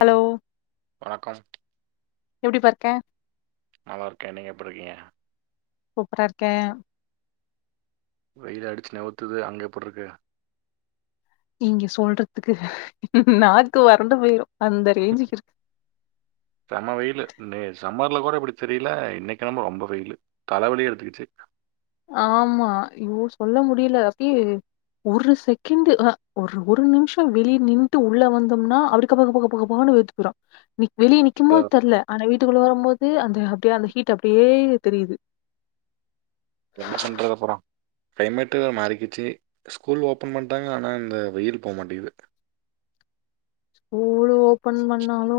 Hello வணக்கம் எப்டி பா இருக்க நல்லாருக்க நீங்க எப்டிரிக்கீங்க கூப்பரா இருக்க வெயிலடுச்சு நவுத்துது அங்க எப்டுருக்கு இங்க சொல்றதுக்கு நாக்கு வறண்டு போயிரு அந்த ரேஞ்சுக்கிருக்கு செம்ம வெயிலு நே சம்மர்ல கூட இப்புடி தெரியில இன்னைக்கென்னமோ ரொம்ப வெயிலு தலவலியே எடுத்துக்கிச்சு ஆமா யோ சொல்ல முடியல அப்பி ஒரு செகண்ட்டு அ ஒரு ஒரு நிமிஷோ வெளிய நின்ட்டு உள்ள வந்தம்னா அப்டி பக்க பக பக பக பகனு வேர்த்து போய்ரு நீ வெளிய நீ சும்மோ இதோ, தெர்ல ஆனா வீட்டுக்குள்ள வரம்போது அந்த அப்டே அந்த ஹீட்டு அப்டே தெரியுது என்ன பண்றது அப்பறோ கிளைமேட்டு மாறிக்கிச்சு ஸ்கூல் ஓப்பன் பண்டாங்க ஆனா இந்த வெயில் போ மாட்டிகுது இவ்ளோ பன் பண்ணாலு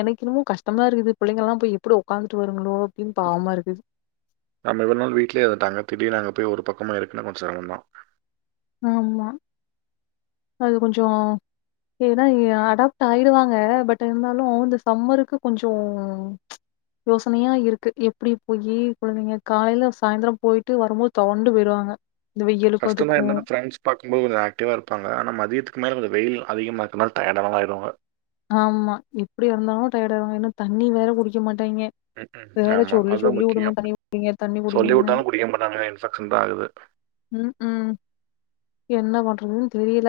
எனக்கென்னமோ கஷ்டமா இருக்குது புள்ளைங்கல்லா போய் எப்புடி ஒக்காந்துட்டு வருங்களோ அப்டகன் பாவமாருக்கு நம்ம இவ்ளோ நாள் வீட்லயே இருந்ட்டாங்க தீடினு அங்க போய் ஒரு பக்கமா இருக்குன்னா கொஞ்ச செரமோதா ஆமா அது கொஞ்சோ ஏன்னா இ அடாப்ட் ஆயிடுவாங்க பட் இருந்தாலு இந்த சம்மருக்கு கொஞ்சோ ச் யோசனையா இருக்கு எப்டி போய்யி கொழந்தைங்க காலைல சாய்ந்தர போயிட்டு வரம்போது தொவண்டு போய்டுவாங்க கஸ்டந்தா இருந்தாலு ஃப்ரெண்ட்ஸ் பாக்கும்போது கொஞ்ச ஆக்டிவா இருப்பாங்க ஆனா மதியத்துக்கு மேல கொஞ்ச வெயில் அதிகமா இருக்கனால டயட் ஆனாலு ஆயிடுவாங்க ஆமா எப்படி இருந்தாலு டயர்ட் ஆவாங்க இன்னு தண்ணி வேற குடிக்க மாட்டாய்ங்க ம் இத ம் வேற ஆமா சொல்லி அதுதான் சொல்லி முக்கியோ வுடணும் தண்ணி குடிங்க, தண்ணி சொல்லி குடிங்கன்னு. உட்டாலு குடிக்க மாட்டானுங்க இன்ஃபெக்க்ஷன் தா ஆகுது ம் ம் என்ன பண்றதுன்னு தெரியல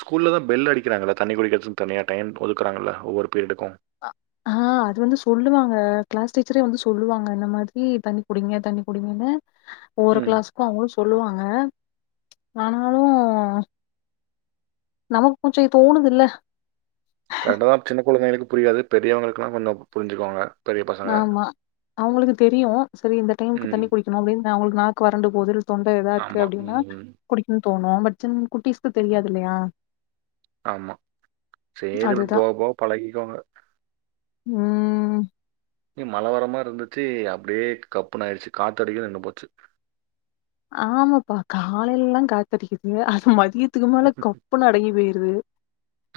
ஸ்கூல்ல தா பெல் அடிக்கிறாங்கள தண்ணி குடிக்கிறதுக்கு தனியா டைம் ஒதுக்குறாங்கள்ல ஒவ்வொரு பீரியடுக்கும் அ ஹா அது வந்து சொல்லுவாங்க கிளாஸ் டீச்சரே வந்து சொல்லுவாங்க இந்த மாதிரி தண்ணி குடிங்க தண்ணி குடிங்கன்னு ஒரு ம் கிளாஸ்கு அவுங்களு சொல்லுவாங்க ஆனாலு நமக்கு கொஞ்ச தோணுது இல்ல கரெக்டுதா சின்ன குழந்தைகளுக்கு புரியாது பெரியவங்களுக்கெல்லா கொஞ்சோ புரிஞ்சுக்குவாங்க பெரிய பசங்க ஆமா அவுங்களுக்கு தெரியு சரி இந்த டைமுக்கு ம் தண்ணி குடிக்கணு அப்டின்னு அவுங்களுக்கு நாக்கு வறண்டு போது தொண்ட இதா இருக்கு ஆமாம் அப்டின்னா ம் குடிக்குன்னு தோணு பட் சின் குட்டிஸ்க்கு தெரியாது இல்லையா ஆமா சேரி அப்டி அதுதா போவ போவ பழகிக்குவாங்க ம் நீ மலவரமா இருந்துச்சு அப்டே கப்புன்னு ஆயிடுச்சு காத்த அடிக்கது நின்னு போச்சு ஆமாப்பா காலையில்லா காத்தடிக்குது அது மதியத்துக்கு மேல கப்புன்னு அடங்கி போயிருது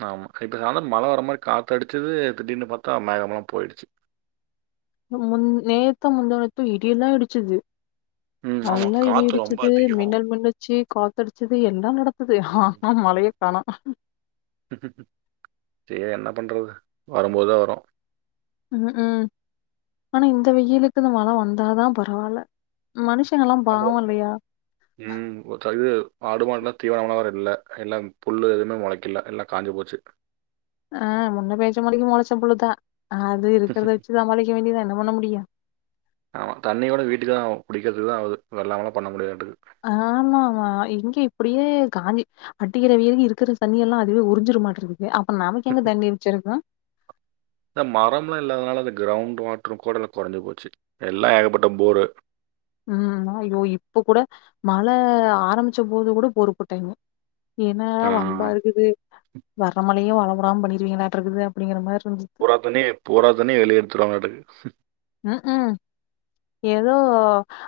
ஆமா இப்போ நல்லா மழ வர மாதிரி காத்து அடிச்சது திடீர்னு பார்த்தா மேகமெலாம் போயிடுச்சு முன் நேத்து முந்தாணேத்தோ இடியெல்லா இடிச்சுது ம் ஆமாம் நல்லா இடி காற்று ரொம்ப இடிச்சது அதிகம் மின்னல் மின்னு ச்சி காத்தடிச்சது எல்லா‌ நடந்துது ஆனா மழைய காணோ சேர் என்ன பண்றது வரும்போதா வரு ம் ம் ஆனா இந்த வெயிலுக்கு இந்த மழ வந்தாதா பரவால்ல மனுஷங்கல்லா நம்ம பாவோ இல்லையா ம் ஒரு [unintelligible] ஆடு மாடுல்லா தீவனம்ல்லா வேற இல்ல எல்லா புல்லு எதுவு மொளைக்கல எல்லாம் காஞ்சி போச்சு ஆ முன்ன பேஞ்ச மழைக்கு மொளைச்ச புல்லுதா அது இருக்கறத வச்சு சமாளிக்க வேண்டியதா என்ன பண்ண முடியு அவ தண்ணிய கூட வீட்டுக்கு தா குடிக்கிறதுக்கு தா ஆவுது வெள்ளாமல்லா பண்ண முடியாதுட்டுக்கு ஆமா ஆமா இங்க இப்படியே காஞ்சி அடிக்கிறவெயிலுக்கு இருக்கற தண்ணி எல்லா அதுவே உறிஞ்சிடு மாட்ருக்கு அப்ப நமக்கு எங்க தண்ணி மிச்சருக்கோ இந்த மரம்லா இல்லாததனால இந்த கிரௌண்ட் வாட்டரோ கொடல கொறஞ்சி போச்சு எல்லா ஏகப்பட்ட போரு ம் ஐயோ இப்ப கூட மழ ஆரம்பிச்ச போது கூட போரு போட்டாய்ங்க ஏனா வம்பா இருக்குது வர மழயு வரவுடாம பண்ணிருவீங்களாட்டோ இருக்குது அப்டீங்கிற மாதிரி இருந் பூராத்தண்ணிய பூராத்தண்ணிய வெளிய எடுத்துடு வாங்களாட்டுங்குது உ ஹும் ஏதோ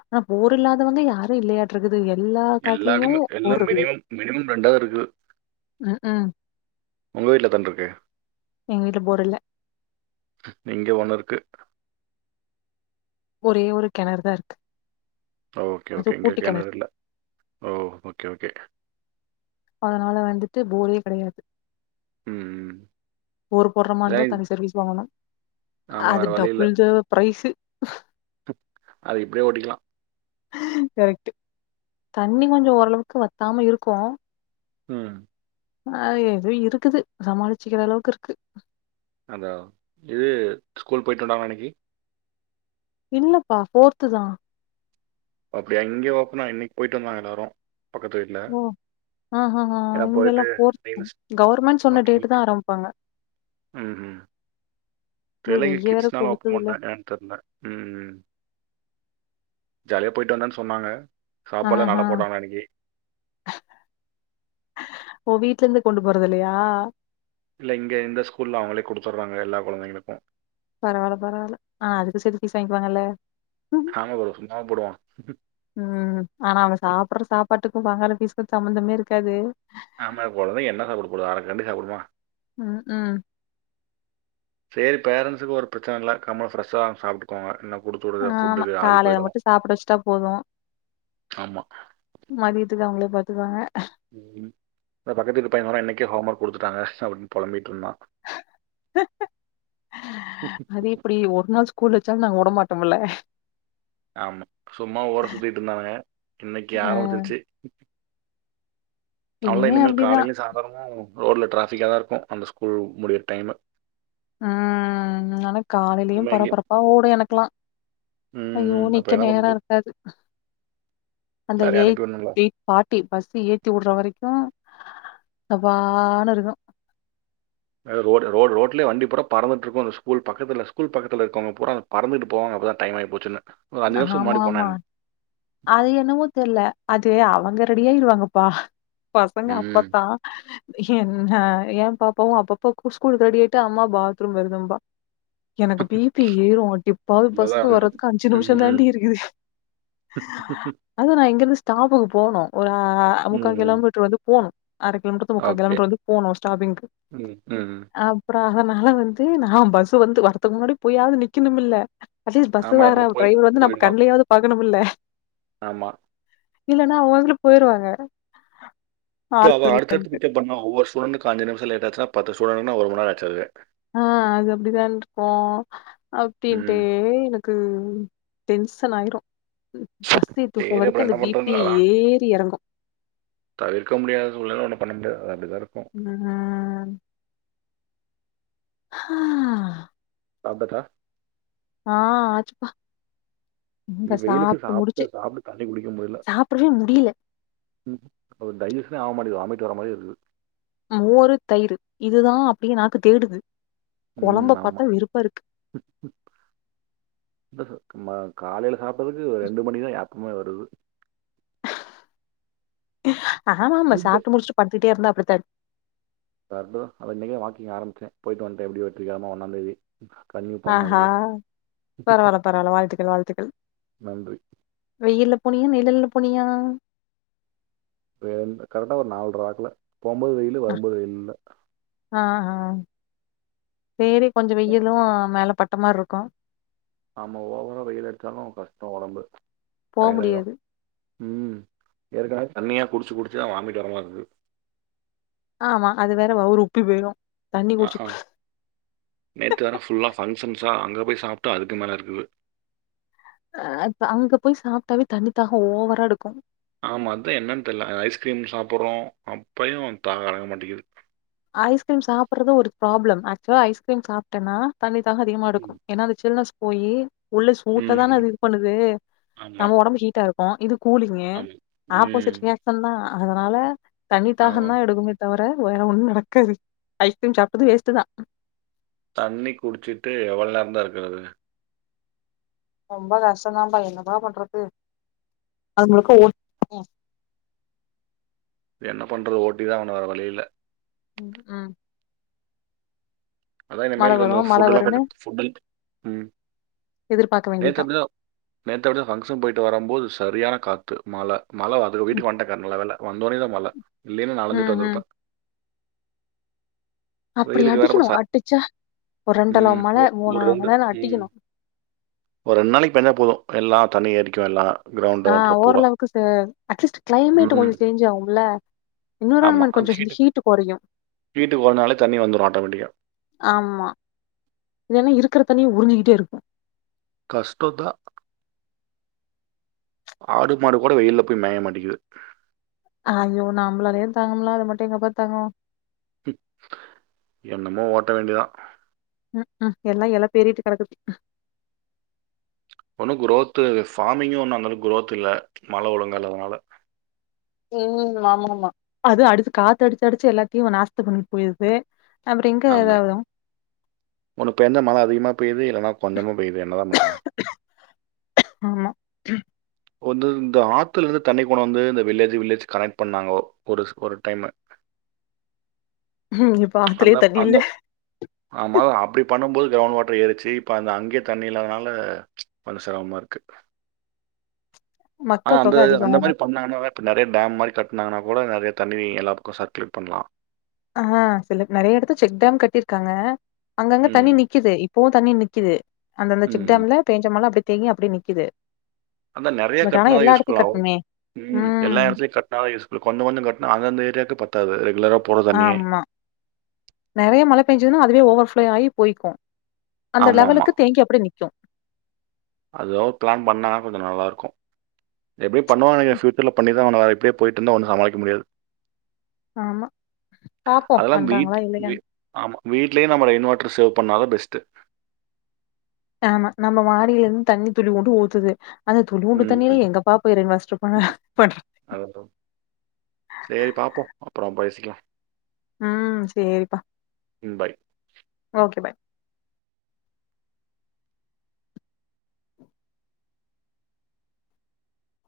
ஆனா போரூ இல்லாதவங்க யாரோ இல்லையாட் இட்ருக்குது எல்லா காட்டுலயு எல்லாத்தையுமே போர் எல்லாம் இருக்குது மினிமம் மினிமம் ரெண்டாவது இருக்குது உம் ஹு உங்க வீட்ல எத்தன்ருக்கு எங்க வீட்ல போரு இல்ல இங்க ஒண்ணு இருக்கு ஒரே ஒரு கெணறு தா இருக்கு ஓகே அது ஓகே இங்க கூட்டு கெணறு இல்ல ஓ ஓக்கே ஓகே ப்ப அதனால வந்துட்டு போரே கெடையாது ம் போரு போட்றமாரி இர்ந்தா இதான் தனி சர்வீஸ் வாங்கணோ ஆமாம் அது வேறு வழி இல்லை டபுள் செலவு ப்ரைஸு அது இப்டியே ஓட்டிக்கலா கரெக்ட்டு தண்ணீ கொஞ்சோ ஓரளவுக்கு வத்தாம இருக்கோ ம் அ எதோ இருக்குது சமாளிச்சிக்கிற அளவுக்கு இருக்கு அதா இது ஸ்கூல் போய்ட்டு வந்தாங்களா இன்னிக்கி இல்லப்பா ஃபோர்த்து தா அப்டியா இங்க ஓப்பனா இன்னிக்கு போயிட்டு வந்தாங்க எல்லோரோ பக்கத்து வீட்ல ஆஹா ஹா இங்கல்லா ஃபோர்த் தா கவர்மண்ட் சொன்ன அப்படி டேட்டு தா ஆரம்ப்பாங்க ம் ஹு ஒரு தெர்லங்க வெய்ய வேற கிட்ஸ்னால ஓப்பன் கொளுத்துதுல்ல பண்டாங்களா தெர்ல ம் ஹு ஜாலியா போயிட்டு வந்தன்னு சொன்னாங்க ஆ சாப்பாடுலாம் ஹா நல்லா போட்டாங்க அன்னைக்கு ஓ வீட்ல இர்ந்து கொண்டு போறது இல்லயா இல்ல இங்க இந்த ஸ்கூல்ல அவுங்களே குடுத்துடுறாங்க எல்லா கொழந்தைகளுக்கோ பரவால்ல பரவால்ல ஆனா அதுக்கோ சேத்து ஃபீஸ் வாங்க்யுவாங்கல்ல ஆமா ப்ரோ சும்மாவ போடுவா ம் ஆனா அவ சாப்புற சாப்பாட்டுக்கு வாங்கற பீஸ்கோ சம்மந்தமே இருக்காது ஆமா கொழந்தைங்க என்ன சாப்புட போது அரக்கரண்டி சாப்புடுமா உம் உம் செரி பேரன்ஸுக்கு ஒரு பிரச்சன இல்ல கம்ம ஃப்ரெஷ்ஷா சாப்புட்டு ப்பாங்க இன்னா குடுத்துவுடறது ஆமா ஃபுட்டுது ஆறி காலையில போய்டோ மட்டும் சாப்பிட வச்சுட்டா ஆமா மதியத்துக்கோ அவுங்களே பாத்துக்குவாங்க இந்த பக்கத்து வீட்டு பைய வேற இன்னிக்கே ஹோம் ஒர்க் குடுத்துட்டாங்க அப்டீன்னு பொலம்பிட்ருந்தா அது எப்டி ஒரு நாள் ஸ் கூலூ வெச்சாலு நாங்க உடமாட்டோம்ல ஆமா சும்மா ஊர சுத்திட்டு இருந்தானுங்க இன்னிக்கு அ ஆரம்பிச்சிருச்சு அவ்ள இனிமே இனிமேல் அப்டிதான். காலைலயு சாந்தரமு ரோட்ல டிராஃபிகா தா இருக்கோ அந்த ஸ்கூல் முடியுற டைமு உம் நடப் காலைலயு இவங்க பரபரப்பா ஓடோ எனக்குலா ம், ஐயோ ம். அப்ப நிக்க என்ன நேரோ பண்றது? இருக்காது அந்த எல்லாரையு எயிட் அனுப்பியுட்னோல எயிட் ஃபாட்டி பஸ்சு ஏத்தி வுட்ற வரிக்கோ அப்பானு இருக்கோ அ ரோடு ரோடு ரோட்லே வண்டிபுறா பறந்துட்டு இருக்கு அந்த ஸ்கூல் பக்கதுல ஸ்கூல் பக்கத்துல இருக்கவுங்க பூரா பறந்துட்டு போவங்க அப்ப தா டைம் ஆயிபோச்சுனு ஒரு அஞ்சு நிமுஸோ ஆமா, முன்னாடி போனா ஆமா. என்ன அது என்னவோ தெர்ல அது அவங்க ரெடியாயிருவாங்கப்பா பசங்க ம். அப்பத்தா என்னா என் பாப்பாவு அப்ப அப்ப ஸ்கூலுக்கு ரெடி ஆயிட்டு அம்மா பாத்ரூம் வருதும்பா எனக்கு பிபி ஏரும் அடிப்பாவி இதுதான் பஸ்ல வரதுக்கு அஞ்சு நிமிஷோ ம். தாண்டி இருக் அது நா இங்க இருந்து ஸ்டாப்கு போனு ஒரா அ முக்கா ம். கிலோமீட்டர் வந்து போனு அரை கிலோமீட்டர் ல இருந்து முக்கா கிலோமீட்டர் வந்து போனு ஒரு ஸ்டாபிங்கு உ அப்றோ அதுனால வந்து நா பஸ்சு வந்து வர்துக்கு முன்னாடி போய்யாது நிக்கணுமில்ல அட்லிஸ்ட் பஸ்ல ஆமா. வர அப்புறம் போய் டிரைவர நம்ம போயிடுவான். கண்ணலயாது பாக்கணுமுல்ல ஆமா இல்லன்னா அவுங்களு போயிருவாங்க இப்ப ஆல் அவ அடுத்தடுத்து பிக்கப் பண்ணா ஒவ்வொரு ஸ்டுடன்கு அஞ்சு நிமிஷோ லேட் ஆச்சுனா பத்து ஸ்டுடன்குனா ஒரு மண்நேரம் ஆச்சு அதுவே ஆ அது அப்படிதான்று இருக்கோ அப்பின்ட்டே ம் எனக்கு உ டென்சன் ஆய்ரு பசி தூக்க சரி வரிக்கு அப்புறம் அந்த என்ன பி. பண்றது பி ஏறி எறங்கு தவிர்க முடியாது ஒன்னே ஒன்னு பண்ணமுடியாது அது அப்பிடிதா இருக்கு உ ஹ சாப்டசா ஆ ஆச்சுப்பா இங்க வெயிலுக்கு சாப்ட்டு சாப்பிட்டு முடிச்சு சாப்பிட்டு தண்ணி குடிக்க முடியல சாப்டவே முடில அது டைஜிஷன்னே ஆக மாட்டிக்குது வாமிட் வர மாரி இருக்குது மோரு தயிரு இதுதா அப்டியே நாக்கு தேடுது உ கொழம்ப ஆமா பாத்தா வெறுப்பா இருக்கு ம-காலைல சாப்டதுக்கு ஒரு ரெண்டு மணிக்குதா ஏப்பமே வருது ஆமா ஆமா சாப்ட்டு முடிசுட்டு படுத்துட்டே இருந்தா அப்படித்தா இருக்கு கரட்டுதா அதா இன்னைக்கே வாக்கிங் ஆரம்ச்சே போயிட்டுவன்டே எப்டி வெற்றிகரமா ஒன்னாந்தேதி கண்ணு ஆஹ பரவால பரவால வாழ்த்துக்கள் வாழ்த்துக்கள் நன்றி வெயில்ல போனியா நிழல்ல போனியா வெண் கரட்டா ஒரு நால்ரவாக்குல போம்போது வெயிலு வருபோது வெயில் இல்ல ஆஹ் ஹா சேரி கொஞ்சொ வெயிலு மேல பட்ட மாறி இருக்கு ஆமா ஓவரா வெயிலடிச்சாலு கஷ்டோ ஒடம்பு போ டயடாய்ரு முடியாது உ ஏற்கனவே தண்ணியா குடுச்சு குடுச்சுதா வாமிட் வரமாறி இருக்கு ஆமா அது வேற வவுரு உப்பி பொய்று ஆஹா நேத்து வேற ஃபுல்லா ஃபங்க்ஷன்ஸா அங்க போய் சாப்ட்டு அதுக்கு மேல இருக்குது ஆஹ் இப்ப அங்க போய் சாப்ட்டாவே தண்ணிதாகோ ஓவரா எடுக்கு ஆமா அதா என்னனு தெர்ல ஐஸ்கிரீம் சாப்டுறோ அப்பயும தாக அடங்க மாட்டிங்குது ஐஸ்கிரீம் சாப்றது ஒரு ப்ராப்ளம் ஆச்சுவலா ஐஸ்கிரீம் சாப்ட்டேனா தண்ணி தாகொ அதிகமா எடுக்கு ஏனா அது சில்னஸ் போயி உள்ள சூட்ட தான ம் அது இது பண்ணுது ஆமா நம்ம ஒடம்பு ஹீட்டா இருக்கு இது கூலிங்கு ஆமா ம் ஆப்போசிட்ங்க தந்தான் அதனால ஆமா தண்ணித்தாகந்தா எடுக்குமே தவர வேற ஒண்ணு நடக் கது ஐஸ்கிரீம் சாப்டது வேஸ்டுதா தண்ணி குடுச்சிட்டு எவ்வள்நேரந்தா இருக்குறது ரொம்ப கஷ்டதான்ம்ப்பா என்னப்பா பண்றது என்ன பண்றது ஓட்டி தா ஆகனுமக்ஷ வேர வழியில்ல ம் ம் அதா மழ இனிமேல் கந்தோ வரும், மழ ஃபுட்டெல்லா வரும்ன்னு பன்ட்டு ஃபுட்டி ம் எதிர்பார்க்க வேண்டியதான். நேத்தப்டிதாவ் நேத்தப்டிதா ஃபங்க்ஷன் பொய்ட்டு வரம்போது சரியான காத்து மழ‌ மழவது ம், வீட்டுக்கு வண்டேக்கா நல்ல வேல வந்தோனே தா மழ இல்லேனா நாளஞ்சுட் ம், ம். வந்துருப்பே அப்படி வேற அடிக்கணு பட் ச அடுச்சா ஒரு ரெண்டளவ் ம். மல ஒ ஒரு மூணள மலன்னா அடிக்கிணு ஒர் ரெண்ட் நாளிக் பெஞ்சா போது எல்லா தண்ணி ஏரிக்குயெல்லா ஆ ஓரளவுக்கு சென் அட்லீஸ்ட் க்ளைமேட்டு ம். கொன் சேஞ்சாவுல்ல ஆமா. என்விரான்மெண்ட் அது கொஞ்ச இந்த ஹீட்டுக்கு ஹீட்டு் கொறையு ஹீட்டுக்கு ஓடுனாலே தண்ணி வந்துரும் ஆட்டோமேட்டிக்கா. ஆமா இதென்ன இருக்குற தண்ணிய உறுஞ்சிக்கிட்டேயிருக்கு கஷ்டோதா ஆடு மாடு கூட வெயில்ல போய் மேய மாட்டிக்கு ஆயோ நம்ளாலே தாங்கமுல அது மட்டி எங்கப்பா தங்கு பி என்னமோ ஓட்ட வேண்டிதா ம்ம் எல்லா எல பேறிட்டு கெடக்குது ஒன்னு க்ரோத்து ஃபாமிங்கு ஒன்னு அந்தளவுக்கு க்ரோத்தில்ல மழ ஒழுங்கால்லாதனால உம் ஆமாமா அது அடுத்து காத்து அடுச்சு அடுச்சு எல்லாத்தியு நாஸ்தி பண்ணி புய்தே ஆமா ஒன்னு பென்தா மழ அதிகமா பெய்து இல்லன்னா கொஞ்சமா பெய்து என்ன தா பண்றாங்க ஆமா வொந்து இந்த ஆத்துலருந்து தண்ணிகொனாந்து இந்த வில்லேஜ்ஜு வில்லேஜ் கனெக் பண்ணாங்கோ ஒருஸ் ஒரு டைம்மு ம், இப்ப ஆத்துலயே அந்தவ் தண்ணி இல்ல அந்தொ ஆமா அப்டி பண்ணும்போது க்ரௌண்ட் வாட்டர் ஏறுச்சி இப்ப அந்த அங்கே தண்ணி இல்லாதனால பனு செரம்மாருக்கு ஆ மக்கள் அந்த தொக அ அதிகோ அந்த மாரி பண்ணாங்கனா இப்ப நறயா டாம் மாரி கட்னாங்கனா கூட நறய தண்ணி எல்லாபக்கொ சர்க்குலேட் பண்லா அஹா சில நறயா இடத்து செக் டம் கட்டிர்க்காங்க அங்கங்க தண்ணி ம். நிக்கிதே இப் போ தண்ணி நிக்கிது அந்தந்த செக் ம். டாம்ல பேஞ்ச மழ அப்டி தேங்கி அப்டே நிக்கிது அந்த நெறயா கட்னாதா யூஸ்ஃபுல்லாகு கட்டணுமே ம் எல்லாயிடத்துலயு கட் நால யூஸ்ஃபுல் கொன்னு கொன்னு கட்னா அந்தந்த ஏரியாக்கே பத்தாது ரெகுலராப் ஆமா நெறயா மழ பேஞ்சுனா அதுவே ஓவர்ஃப்ளோயாயி பொய்க்கு அந்த ஆமாமா. லெவலுக்கு தேங்கி அப்படே நி்க்கு அதோ ப்ளான் பண்ணனா கொஞ்ச நல்லார்க்கு எப்டி பண்ணுவா ஆனா ஏ சூட்டுல பண்ணி தா ஆணு அ எப்டிப் போயிட்டுந்தா ஒன் சமாளிக்க முடியாது ஆமா பாப்போ அதெல்லாம் வீட் பண்றாங்ளா வீ இல்லையான் ஆமா வீட்லே நம்ம ரெயின்வாட்டர் சேவ் பண்ணாதா பெஸ்ட்டு ஆமா நம்ம மாடில இருந் தண்ணி துளி ஊண்டு ஊத்துது அந்த துளிவுண்டு தண்ணில ம். எங்க பாப்பு ரெய்ன்வாஸ்ட்ரு பஹ பண்ற் அத தோம் சேரி பாப்போ அப்பறம் பேசிக்கலா உம் சேரிப்பா ம் பை ஓகே பாய்